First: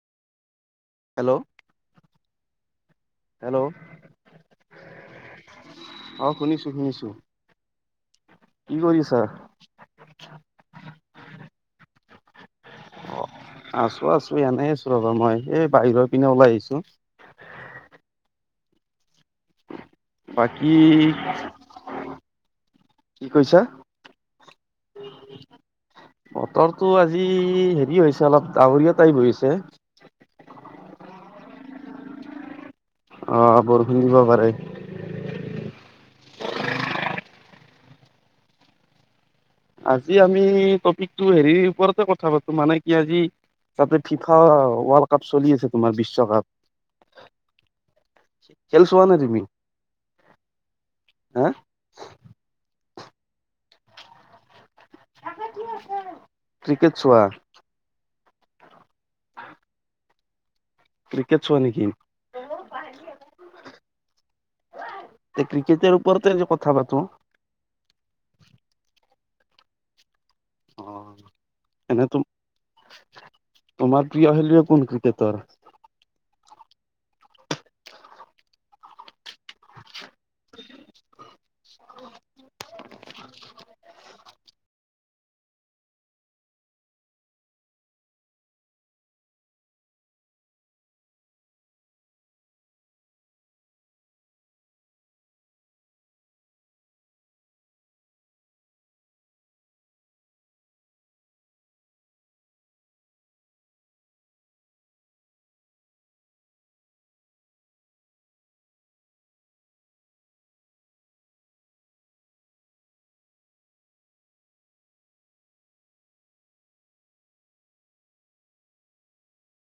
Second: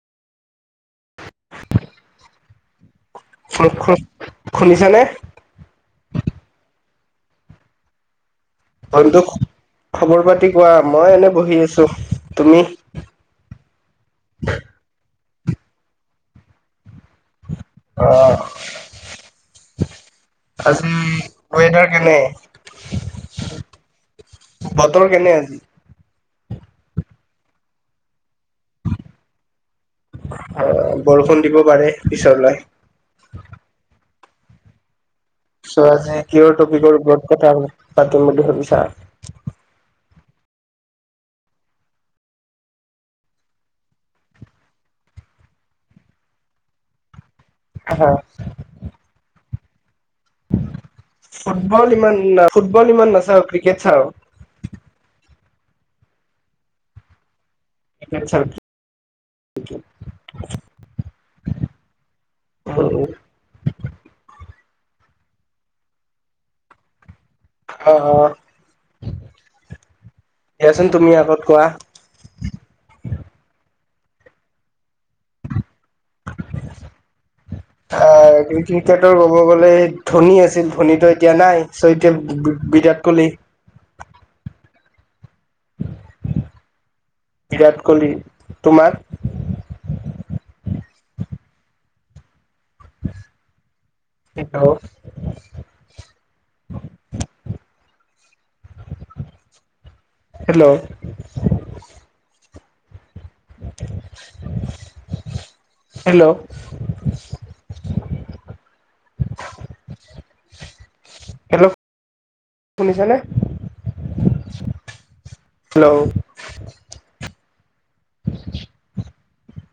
Hello hello শুনিছানে অ শুনিছো শুনিছো কি কৰিছা? বন্ধু খবৰ পাতি কোৱা মই এনে বহি আছো তুমি অ আছো আছো এনেই আছো ৰবা মই এ বাহিৰৰ পিনে ওলাই আহিছো অহ বাকী আজি ৱেডাৰ কেনে কি কৈছা? বতৰ কেনে আজি বতৰটো আজি হেৰি হৈছে অলপ ডাৱৰীয়া টাইপ হৈছে অ বৰষুণ দিব পাৰে পিছলৈ অ বৰষুণ দিব পা পাই চ আজি কিহৰ টপিকৰ ওপৰত কথা পাতিম বুলি ভাবিছা আজি আমি টপিকটো হেৰিৰ ওপৰতে কথা পাতো মানে কি আজি তাতে ফিফা ৱৰ্ল্ড কাপ চলি আছে তোমাৰ বিশ্বকাপ হা খেল চোৱা নে তুমি হা ফুটবল ইমান ন ফুট ফুটবল ইমান নাচাও ক্ৰিকেট চাও ক্ৰিকেট চোৱা ক্ৰিকেট চাও ক্ৰিকেট হয় ক্ৰিকেট চোৱা নেকি উম, তে ক্ৰিকেটৰ ওপৰতে আজি কথা পাতো অ অ অ দিয়াচোন তুমি আগত কোৱা এনে তোমাৰ প্ৰিয় খেলুৱৈ কোন কে তৰ এ ক্ৰিকেটৰ ক'ব গ'লে ধোনী আছিল ধোনীটো এতিয়া নাই চ বিৰাট কোহলি বিৰাট কোহলি তোমাৰ হেল্ল' হেল্ল' [unintelligible] হেল্ল' [unintelligible] হেল্ল' শুনিছা নে? হেল্ল'।